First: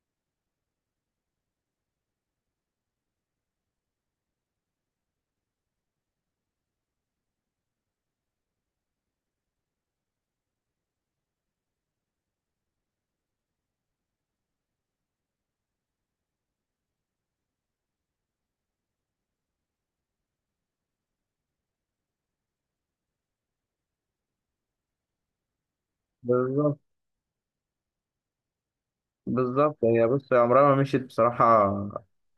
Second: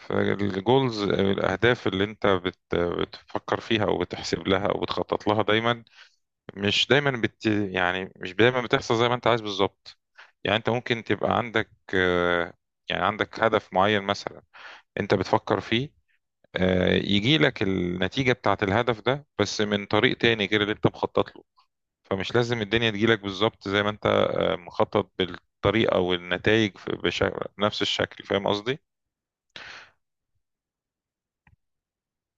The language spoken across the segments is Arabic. فالجولز أو الأهداف اللي أنت بتفكر فيها أو بتحسب لها أو بتخطط لها دايما. مش دايما بتحصل زي ما أنت عايز بالظبط. يعني أنت ممكن تبقى عندك آه، يعني عندك هدف معين مثلا أنت بتفكر فيه. يجي لك النتيجة بتاعت الهدف ده بس من طريق تاني غير اللي أنت مخطط له. فمش لازم الدنيا تجيلك بالظبط زي ما أنت مخطط بالطريقة والنتائج بالظبط، بشكل نفس الشكل. فاهم قصدي؟ بالظبط. هي عمرها ما مشيت بصراحة،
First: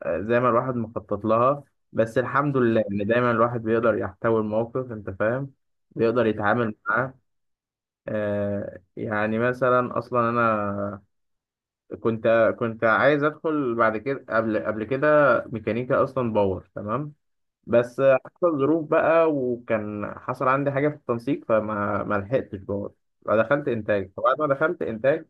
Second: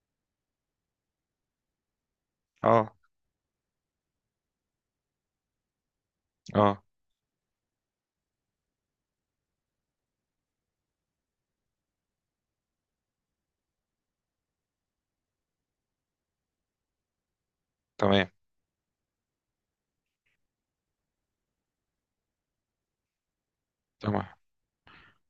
زي ما الواحد مخطط لها. بس الحمد لله اه، إن دايما الواحد بيقدر يحتوي الموقف، أنت فاهم، بيقدر يتعامل اه، معاه. يعني مثلا، أصلا أنا كنت عايز أدخل بعد كده، قبل كده ميكانيكا أصلا، باور تمام. بس تمام، حصل ظروف بقى، وكان حصل عندي حاجة في التنسيق، فما ما لحقتش باور. فدخلت إنتاج، تمام. فبعد ما دخلت إنتاج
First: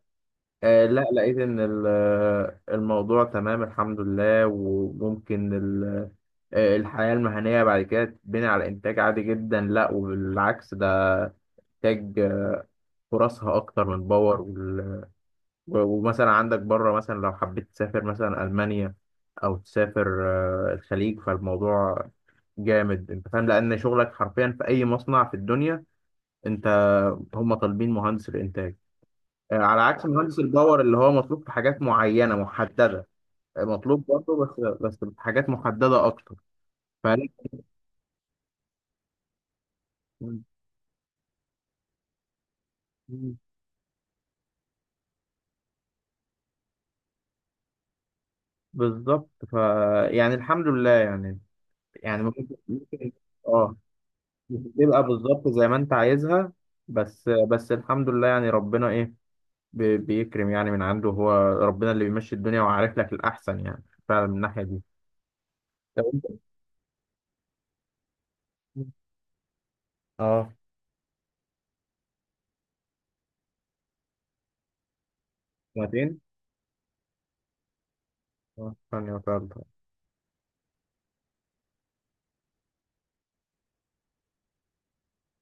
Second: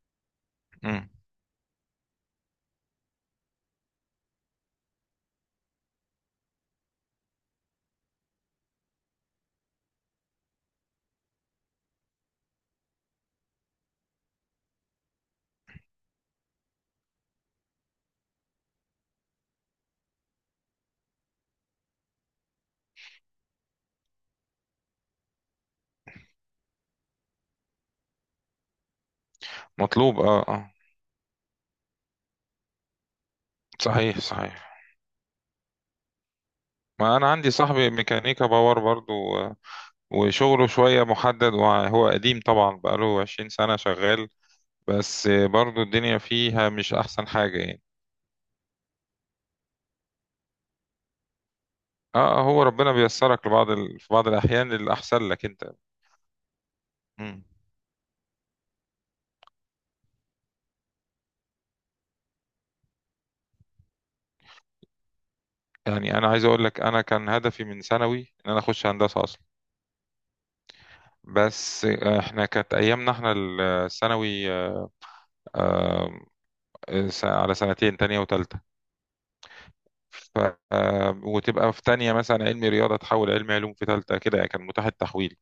لا، مم. لقيت ان الموضوع تمام الحمد لله، وممكن الحياة المهنية بعد كده تبني على انتاج عالي جدا، لا وبالعكس، ده انتاج، فرصها اكتر من باور، وال- و- ومثلا عندك بره، مثلا لو حبيت تسافر مثلا المانيا، او تسافر الخليج، فالموضوع جامد، انت فاهم، لان شغلك حرفيا في اي مصنع في الدنيا، انت هم طالبين مهندس الانتاج، على عكس مطلوب، مهندس اه، اه. الباور اللي هو مطلوب في حاجات معينة محددة. مطلوب صحيح، برضه، بس صحيح. بس بحاجات محددة أكتر. ما فلا. انا عندي صاحبي ميكانيكا باور برضو، وشغله شوية محدد وهو قديم طبعا بقاله مم. 20 سنة شغال. بس برضو الدنيا فيها مش احسن حاجة يعني. بالظبط. يعني الحمد لله يعني اه، يعني ممكن هو ربنا ممكن بيسرك اه، في بعض مش الاحيان بتبقى للاحسن لك بالظبط زي انت. ما أنت عايزها. بس مم. بس الحمد لله يعني، ربنا إيه، بيكرم يعني من عنده هو. ربنا اللي بيمشي الدنيا، وعارف لك الأحسن يعني، فعلا من الناحية دي. طب يعني أنت. انا عايز اقول لك انا كان هدفي من ثانوي ان انا اخش هندسة اصلا. اه، بس احنا كانت ايامنا احنا الثانوي، سنتين. على سنتين، تانية وتالتة. اه، ثانية وثالثة. ف... وتبقى في تانية مثلا علمي رياضة تحول علمي علوم في تالتة كده. يعني كان متاح التحويل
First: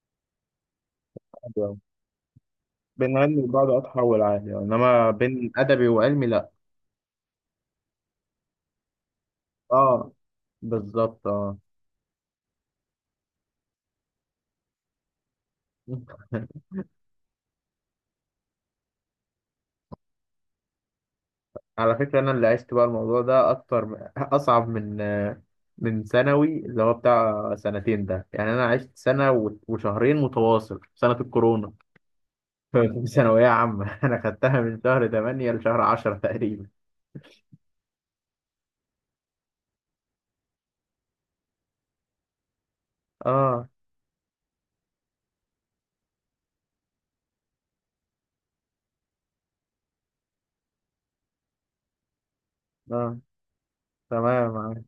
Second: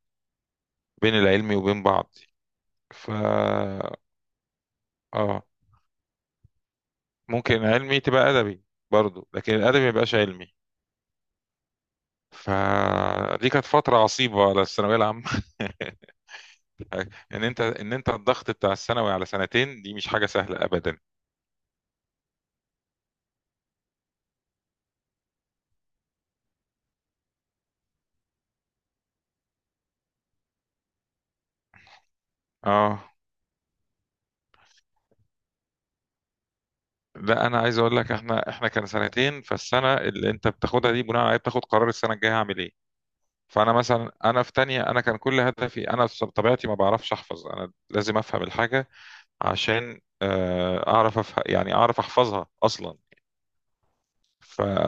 بين العلمي عادي أوي. وبين بعض. ف بين علمي وبعد أتحول عادي يعني، إنما اه، بين أدبي وعلمي لأ. ممكن علمي تبقى أدبي برضو، لكن الأدبي ما اه، يبقاش علمي. بالظبط. اه. فدي كانت فترة عصيبة على الثانوية العامة ان انت الضغط بتاع الثانوي على سنتين دي مش حاجة سهلة أبدا. على فكرة أنا اللي عشت بقى الموضوع ده أكتر، أصعب من ثانوي اللي هو بتاع سنتين ده، يعني أنا عشت سنة و- وشهرين متواصل في سنة الكورونا. اه، في ثانوية عامة. أنا خدتها من شهر تمانية لشهر عشرة تقريبا. لا، انا عايز اقول لك احنا كان سنتين. فالسنه اللي انت بتاخدها دي بناء عليها بتاخد قرار السنه الجايه هعمل ايه. آه، فانا مثلا في تانية، كان كل هدفي، انا في طبيعتي ما بعرفش احفظ، انا لازم افهم الحاجة عشان اعرف أفه... يعني اعرف احفظها اصلا. آه تمام ف معاك.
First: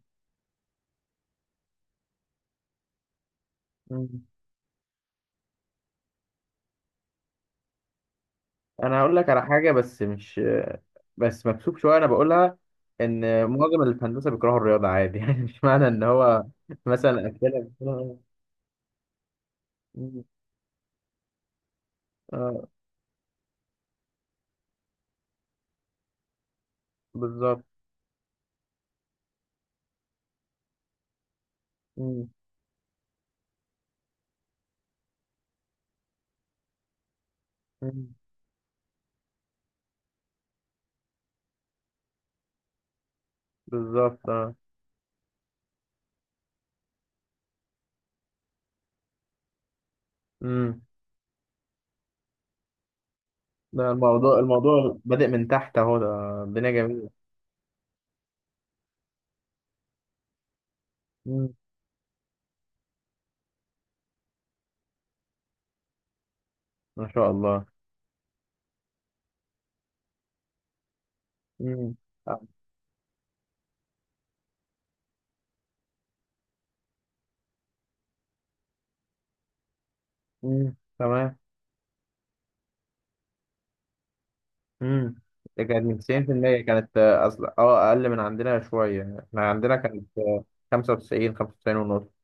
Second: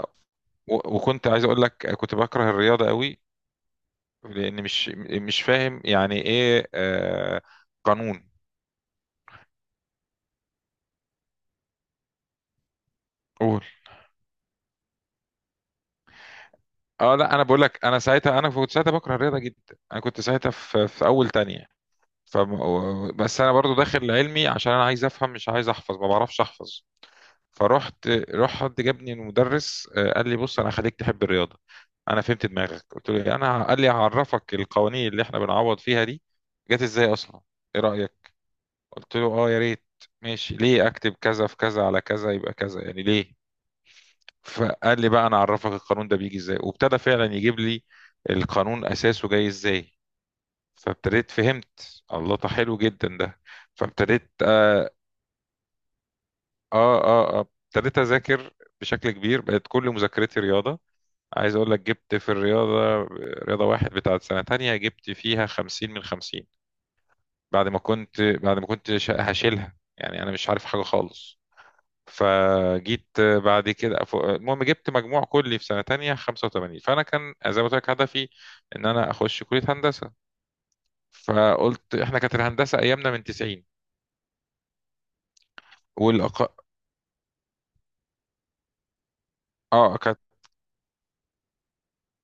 و- وكنت عايز اقول لك كنت بكره الرياضة قوي، مم. لان مش فاهم يعني ايه قانون. أنا هقول لك على حاجة، بس مش بس مكسوف شوية أنا بقولها، إن قول. معظم اللي في هندسة بيكرهوا الرياضة عادي. يعني مش معنى إن هو اه، مثلا لا، انا بقول أكلها. لك، انا ساعتها، انا كنت ساعتها بكره الرياضة جدا، انا كنت ساعتها في اول تانية. ف آه، بس انا برضو داخل علمي عشان انا عايز افهم، مش عايز احفظ، ما بعرفش احفظ. بالظبط. فرحت، راح حد جابني المدرس، قال لي بص، انا هخليك تحب الرياضه. انا مم. فهمت دماغك. قلت له إيه؟ انا قال لي هعرفك القوانين اللي احنا بنعوض فيها دي جت ازاي اصلا، ايه مم. رايك؟ قلت له، اه، يا ريت. ماشي، ليه اكتب كذا في كذا على كذا يبقى كذا؟ يعني ليه؟ بالظبط. اه. فقال لي بقى، انا اعرفك القانون ده بيجي ازاي، وابتدى فعلا يجيب لي القانون اساسه جاي ازاي. امم. فابتديت فهمت، الله ده حلو جدا ده. ده الموضوع اه، الموضوع بادئ من تحت اهو، ده الدنيا اه، جميلة. اه. ابتديت اذاكر بشكل كبير، بقت كل مذاكرتي رياضه. امم. عايز اقول لك، جبت في الرياضة، رياضة واحد بتاعت سنة تانية، جبت فيها 50 من 50، ما شاء الله. بعد ما كنت هشيلها، يعني انا مش عارف حاجة خالص. امم. فجيت بعد كده، المهم جبت مجموع كلي في سنة تانية 85. فأنا كان زي ما قلت لك هدفي إن أنا أخش كلية هندسة. تمام. فقلت، إحنا كانت الهندسة أيامنا من 90، امم. ده كانت من والأق... 90% كانت، أصل اه أقل من عندنا شوية، احنا عندنا آه كانت، كانت 95، 95 ونص.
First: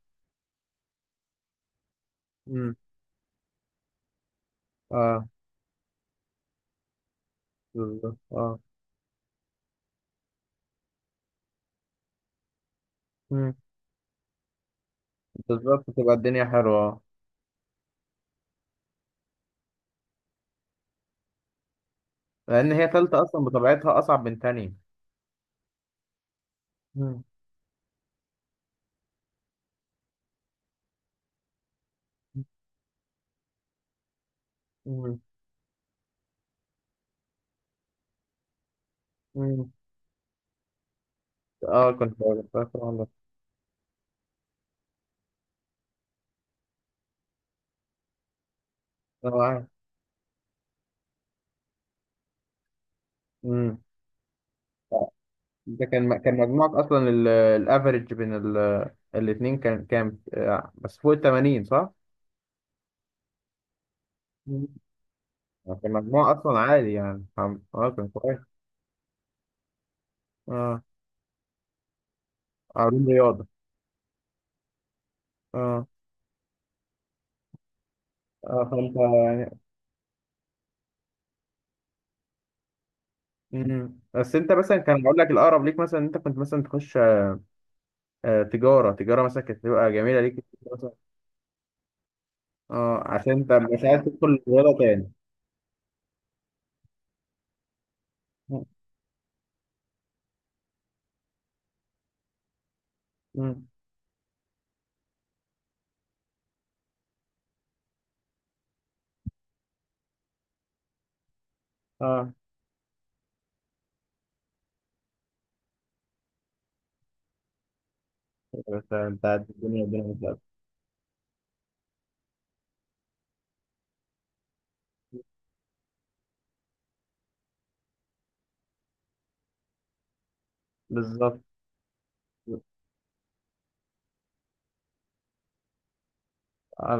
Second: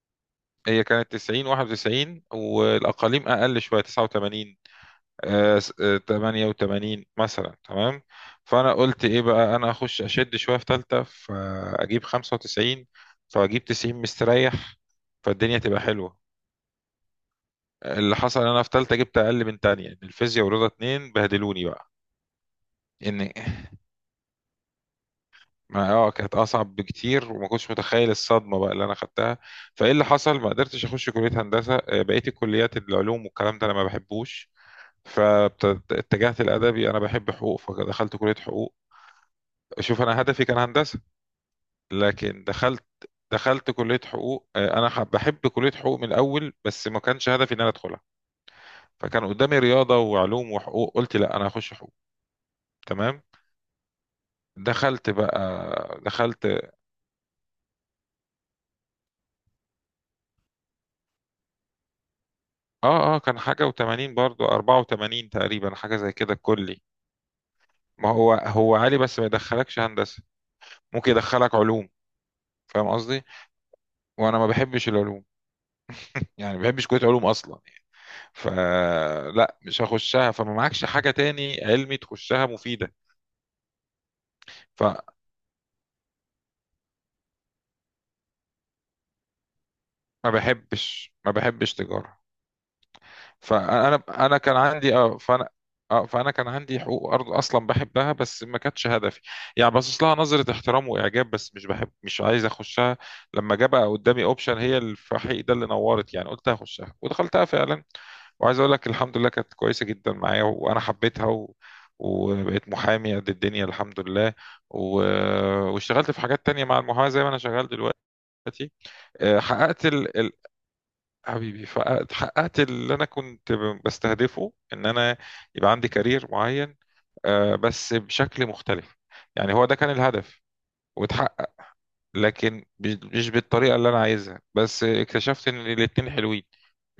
هي كانت 90، 91، امم. والأقاليم أقل شوية، 89، اه، 88 مثلا، تمام. بالظبط. اه. فانا قلت ايه بقى، انا اخش اشد شويه في ثالثه فاجيب 95، امم. فاجيب 90 مستريح، فالدنيا تبقى بالظبط، تبقى حلوه. الدنيا حلوة. اللي حصل إن انا في ثالثه جبت اقل من تانية، إن الفيزياء ورياضه اتنين بهدلوني بقى. لأن هي تالتة ان أصلا بطبيعتها أصعب من تانية. ما كانت اصعب امم. بكتير، وما كنتش متخيل الصدمه بقى اللي انا خدتها. فايه اللي حصل، ما قدرتش اخش كليه هندسه، بقيت الكليات العلوم والكلام ده انا ما بحبوش، امم. فاتجهت الادبي. انا بحب حقوق فدخلت كليه حقوق. امم. شوف، انا هدفي كان هندسه اه. لكن دخلت دخلت كليه حقوق، انا بحب كليه حقوق من الاول بس ما كانش هدفي ان انا ادخلها. فكان أنا قدامي معاك. رياضه وعلوم وحقوق، قلت لا، انا هخش حقوق. تمام، امم. دخلت ده بقى كان دخلت مجموعك اصلا، الافريج بين الاتنين كان كام، بس فوق ال 80، صح؟ اه، اه، كان حاجه و80، برضو مم. 84 تقريبا، كان حاجه زي مجموع كده اصلا الكلي. عالي، يعني فاهم؟ اه، كان ما هو كويس. هو عالي بس ما يدخلكش هندسه، اه، ممكن يدخلك علوم، فاهم علوم قصدي؟ رياضه. وانا ما بحبش العلوم، اه. يعني ما بحبش كليه علوم اصلا. اه. فانت فلا، يعني. مش هخشها. فما معكش حاجة تاني علمي تخشها مفيدة. مم. بس انت مثلا، فما كان اقول لك الاقرب ليك مثلا إن انت كنت مثلا تخش تجاره مثلا، كانت تبقى جميله ليك مثلا. بحبش ما بحبش تجارة. اه، عشان انت مش فانا عايز انا تدخل كان رياضه عندي تاني. اه فانا اه فانا كان عندي حقوق، ارض اصلا بحبها بس ما كانتش هدفي، يعني باصص لها نظرة احترام واعجاب بس مش بحب، مش عايز اخشها. لما جه مم. بقى قدامي اوبشن، هي الفحيح ده اللي نورت يعني، قلت هخشها ودخلتها فعلا. وعايز اقول لك، الحمد لله كانت كويسه جدا معايا وانا حبيتها. اه، وبقيت محامي قد الدنيا، الحمد لله. و... واشتغلت في حاجات تانية مع المحاماة زي ما انا شغال دلوقتي. بس انت آه، عارف، الدنيا حققت الدنيا مش لازمة. حبيبي، فحققت اللي انا كنت بستهدفه، ان انا يبقى عندي كارير معين، بس بشكل مختلف. يعني هو ده كان الهدف بالظبط. واتحقق، لكن مش بالطريقه اللي انا عايزها، بس اكتشفت ان الاتنين حلوين،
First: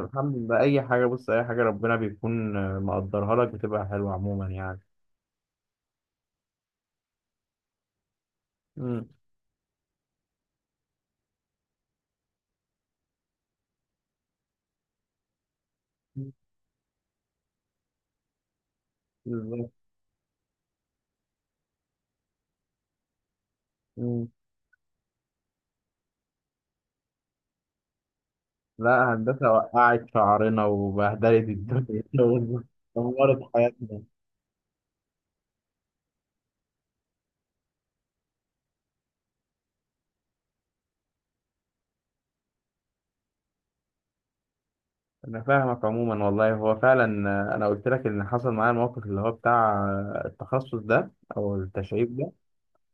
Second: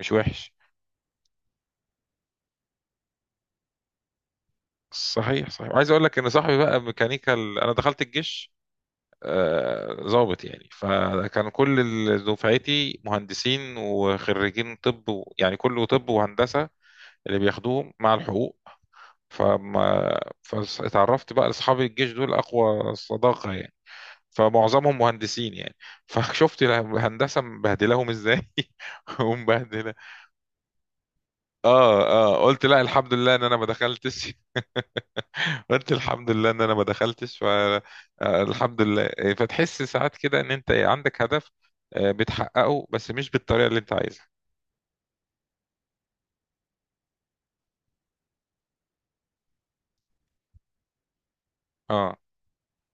مش وحش. لله، اي حاجه، بص، اي حاجه ربنا بيكون مقدرها لك بتبقى حلوه عموما يعني. صحيح، صحيح. وعايز اقول لك ان صاحبي بقى ميكانيكا، انا دخلت الجيش امم. ضابط يعني، فكان كل دفعتي مهندسين وخريجين طب، يعني كله طب وهندسه، اللي بياخدوهم مع الحقوق. بالظبط. فاتعرفت بقى لاصحاب الجيش دول اقوى صداقه يعني، مم. فمعظمهم مهندسين يعني فشفت الهندسه مبهدلاهم ازاي لا، هندسه ومبهدله. وقعت شعرنا وبهدلت الدنيا. اه، اه، قلت لا، الحمد لله ان ودمرت انا ما حياتنا. دخلتش. قلت الحمد لله ان انا ما دخلتش. ف آه، الحمد لله. فتحس ساعات كده ان انت عندك هدف بتحققه بس مش بالطريقه اللي انت عايزها. انا فاهمك عموما والله، هو فعلا انا قلت لك، ان حصل معايا الموقف اللي هو بتاع التخصص ده، او التشعيب اه. ده.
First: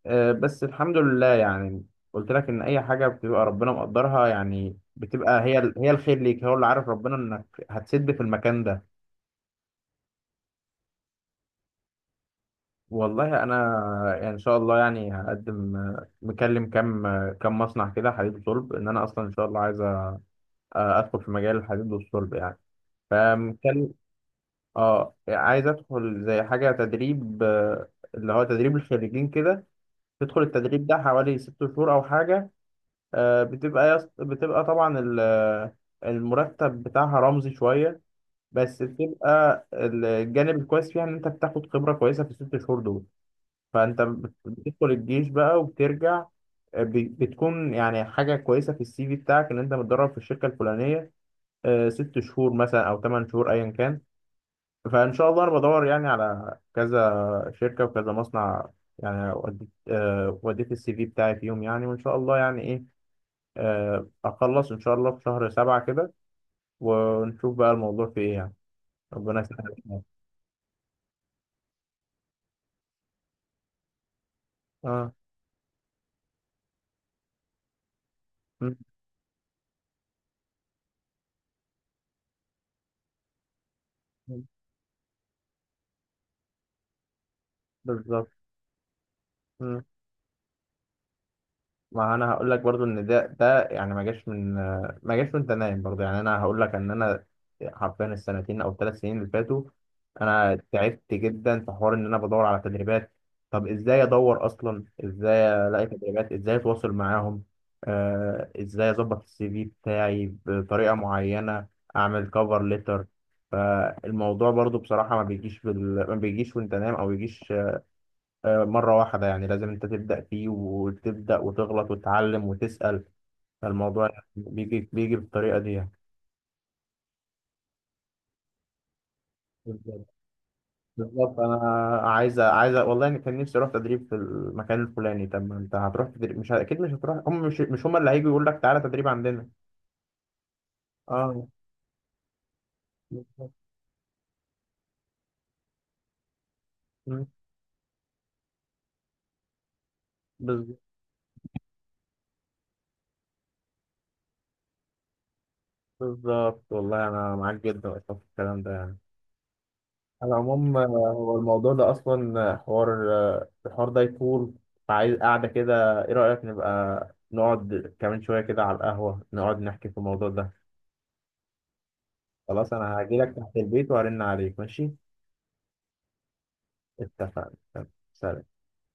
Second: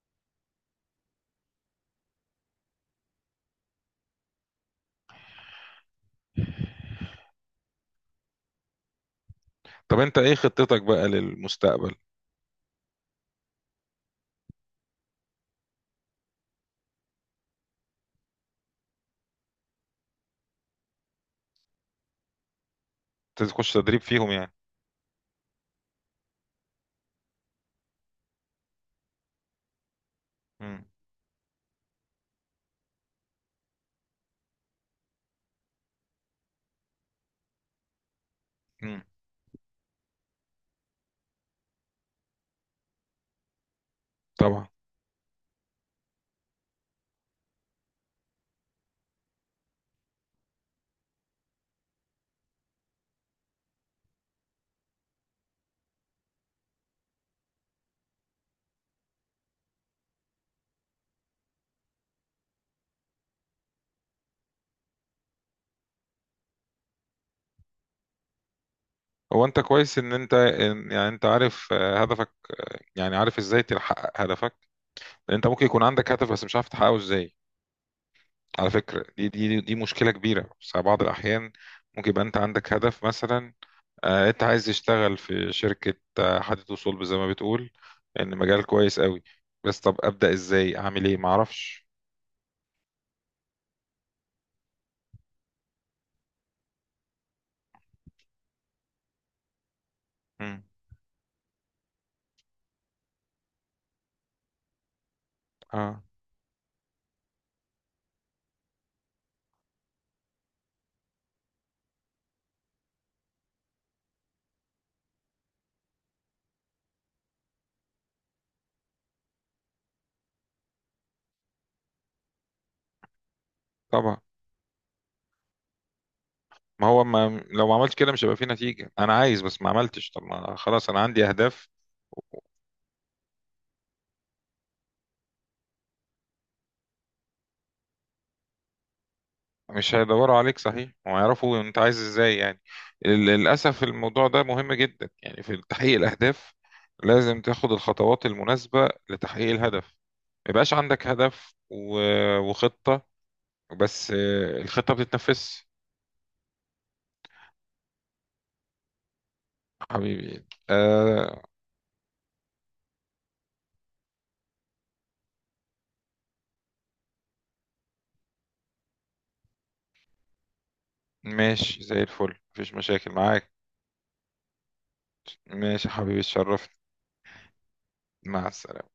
بس الحمد لله يعني. قلت لك ان اي حاجه بتبقى ربنا مقدرها يعني، بتبقى هي هي الخير ليك، هو اللي عارف، ربنا، انك هتسد في المكان ده. طب انت ايه خطتك بقى للمستقبل؟ والله انا، يعني ان شاء الله يعني هقدم. مكلم كام، كام مصنع كده حديد وصلب، ان انا اصلا ان شاء الله عايز ادخل في مجال الحديد والصلب يعني. تخش فمكلم. تدريب فيهم يعني؟ اه، عايز ادخل زي حاجه تدريب، اللي هو تدريب الخريجين كده، تدخل امم، التدريب ده حوالي ست شهور او حاجه. بتبقى بتبقى طبعا المرتب بتاعها رمزي شويه، بس امم، بتبقى الجانب الكويس فيها ان انت بتاخد خبره كويسه في الست شهور دول. فانت بت- طبعا. بتدخل الجيش بقى وبترجع، بتكون يعني حاجه كويسه في السي في بتاعك، ان انت متدرب في الشركه الفلانيه، ست شهور مثلا او ثمان شهور ايا كان. فان شاء الله انا بدور يعني على كذا شركه وكذا مصنع يعني، وديت وديت السي في بتاعي فيهم يعني. وان شاء الله يعني ايه، اخلص ان شاء الله في شهر سبعة كده، ونشوف بقى الموضوع في ايه يعني. ربنا هو انت كويس يسهل. ان انت عارف هدفك، يعني عارف ازاي تحقق هدفك. اه. لان انت ممكن يكون عندك هدف بس مش عارف تحققه ازاي. على م- فكرة دي مشكلة كبيرة، بس على بعض الاحيان ممكن يبقى انت عندك هدف مثلا، م- انت عايز تشتغل في شركة حديد وصلب زي ما بتقول بالظبط. ان مجال كويس قوي، بس طب ابدأ ازاي، اعمل ايه، معرفش. ما انا هقول لك برضو ان ده يعني، ما جاش وانت نايم برضو يعني. انا هقول لك ان انا حرفيا السنتين او الثلاث سنين اللي فاتوا، انا مم. تعبت جدا في حوار ان انا بدور على تدريبات. طب ازاي ادور اصلا؟ ازاي الاقي اه، تدريبات؟ ازاي اتواصل معاهم؟ ازاي اظبط السي في بتاعي بطريقه معينه؟ اعمل كفر ليتر. فالموضوع برضو بصراحه ما بيجيش ما بيجيش وانت نايم، او بيجيش مرة واحدة يعني، لازم أنت تبدأ فيه وتبدأ وتغلط وتتعلم وتسأل. فالموضوع طبعا. بيجي بالطريقة دي يعني. ما هو، ما لو ما عملتش كده مش هيبقى في نتيجة. انا عايز، بس ما عملتش. بالظبط. طب ما خلاص انا عندي بالظبط، أنا اهداف. عايز والله، أنا كان نفسي أروح تدريب في المكان الفلاني. طب ما أنت هتروح تدريب، مش أكيد مش هتروح، هم مش هم اللي هيجوا يقول لك تعالى تدريب عندنا. مش هيدوروا عليك، صحيح، أه، ويعرفوا انت عايز ازاي يعني. بالظبط. للاسف الموضوع ده مهم جدا يعني في تحقيق الاهداف. مم، لازم تاخد الخطوات المناسبه لتحقيق الهدف. ما يبقاش بالظبط. عندك هدف و- وخطه، بس الخطه بتتنفذ. بالظبط. والله أنا معاك جدا أصلا في الكلام ده يعني. على حبيبي. العموم، هو الموضوع ده أصلا، حوار، الحوار ده يطول، فعايز قاعدة كده، إيه رأيك نبقى نقعد كمان شوية كده على القهوة نقعد نحكي في الموضوع ده؟ ماشي، زي الفل، خلاص، مفيش أنا مشاكل هجيلك معاك. تحت البيت وهرن عليك، ماشي؟ ماشي يا حبيبي، اتشرفت. اتفقنا. سلام. مع السلامه.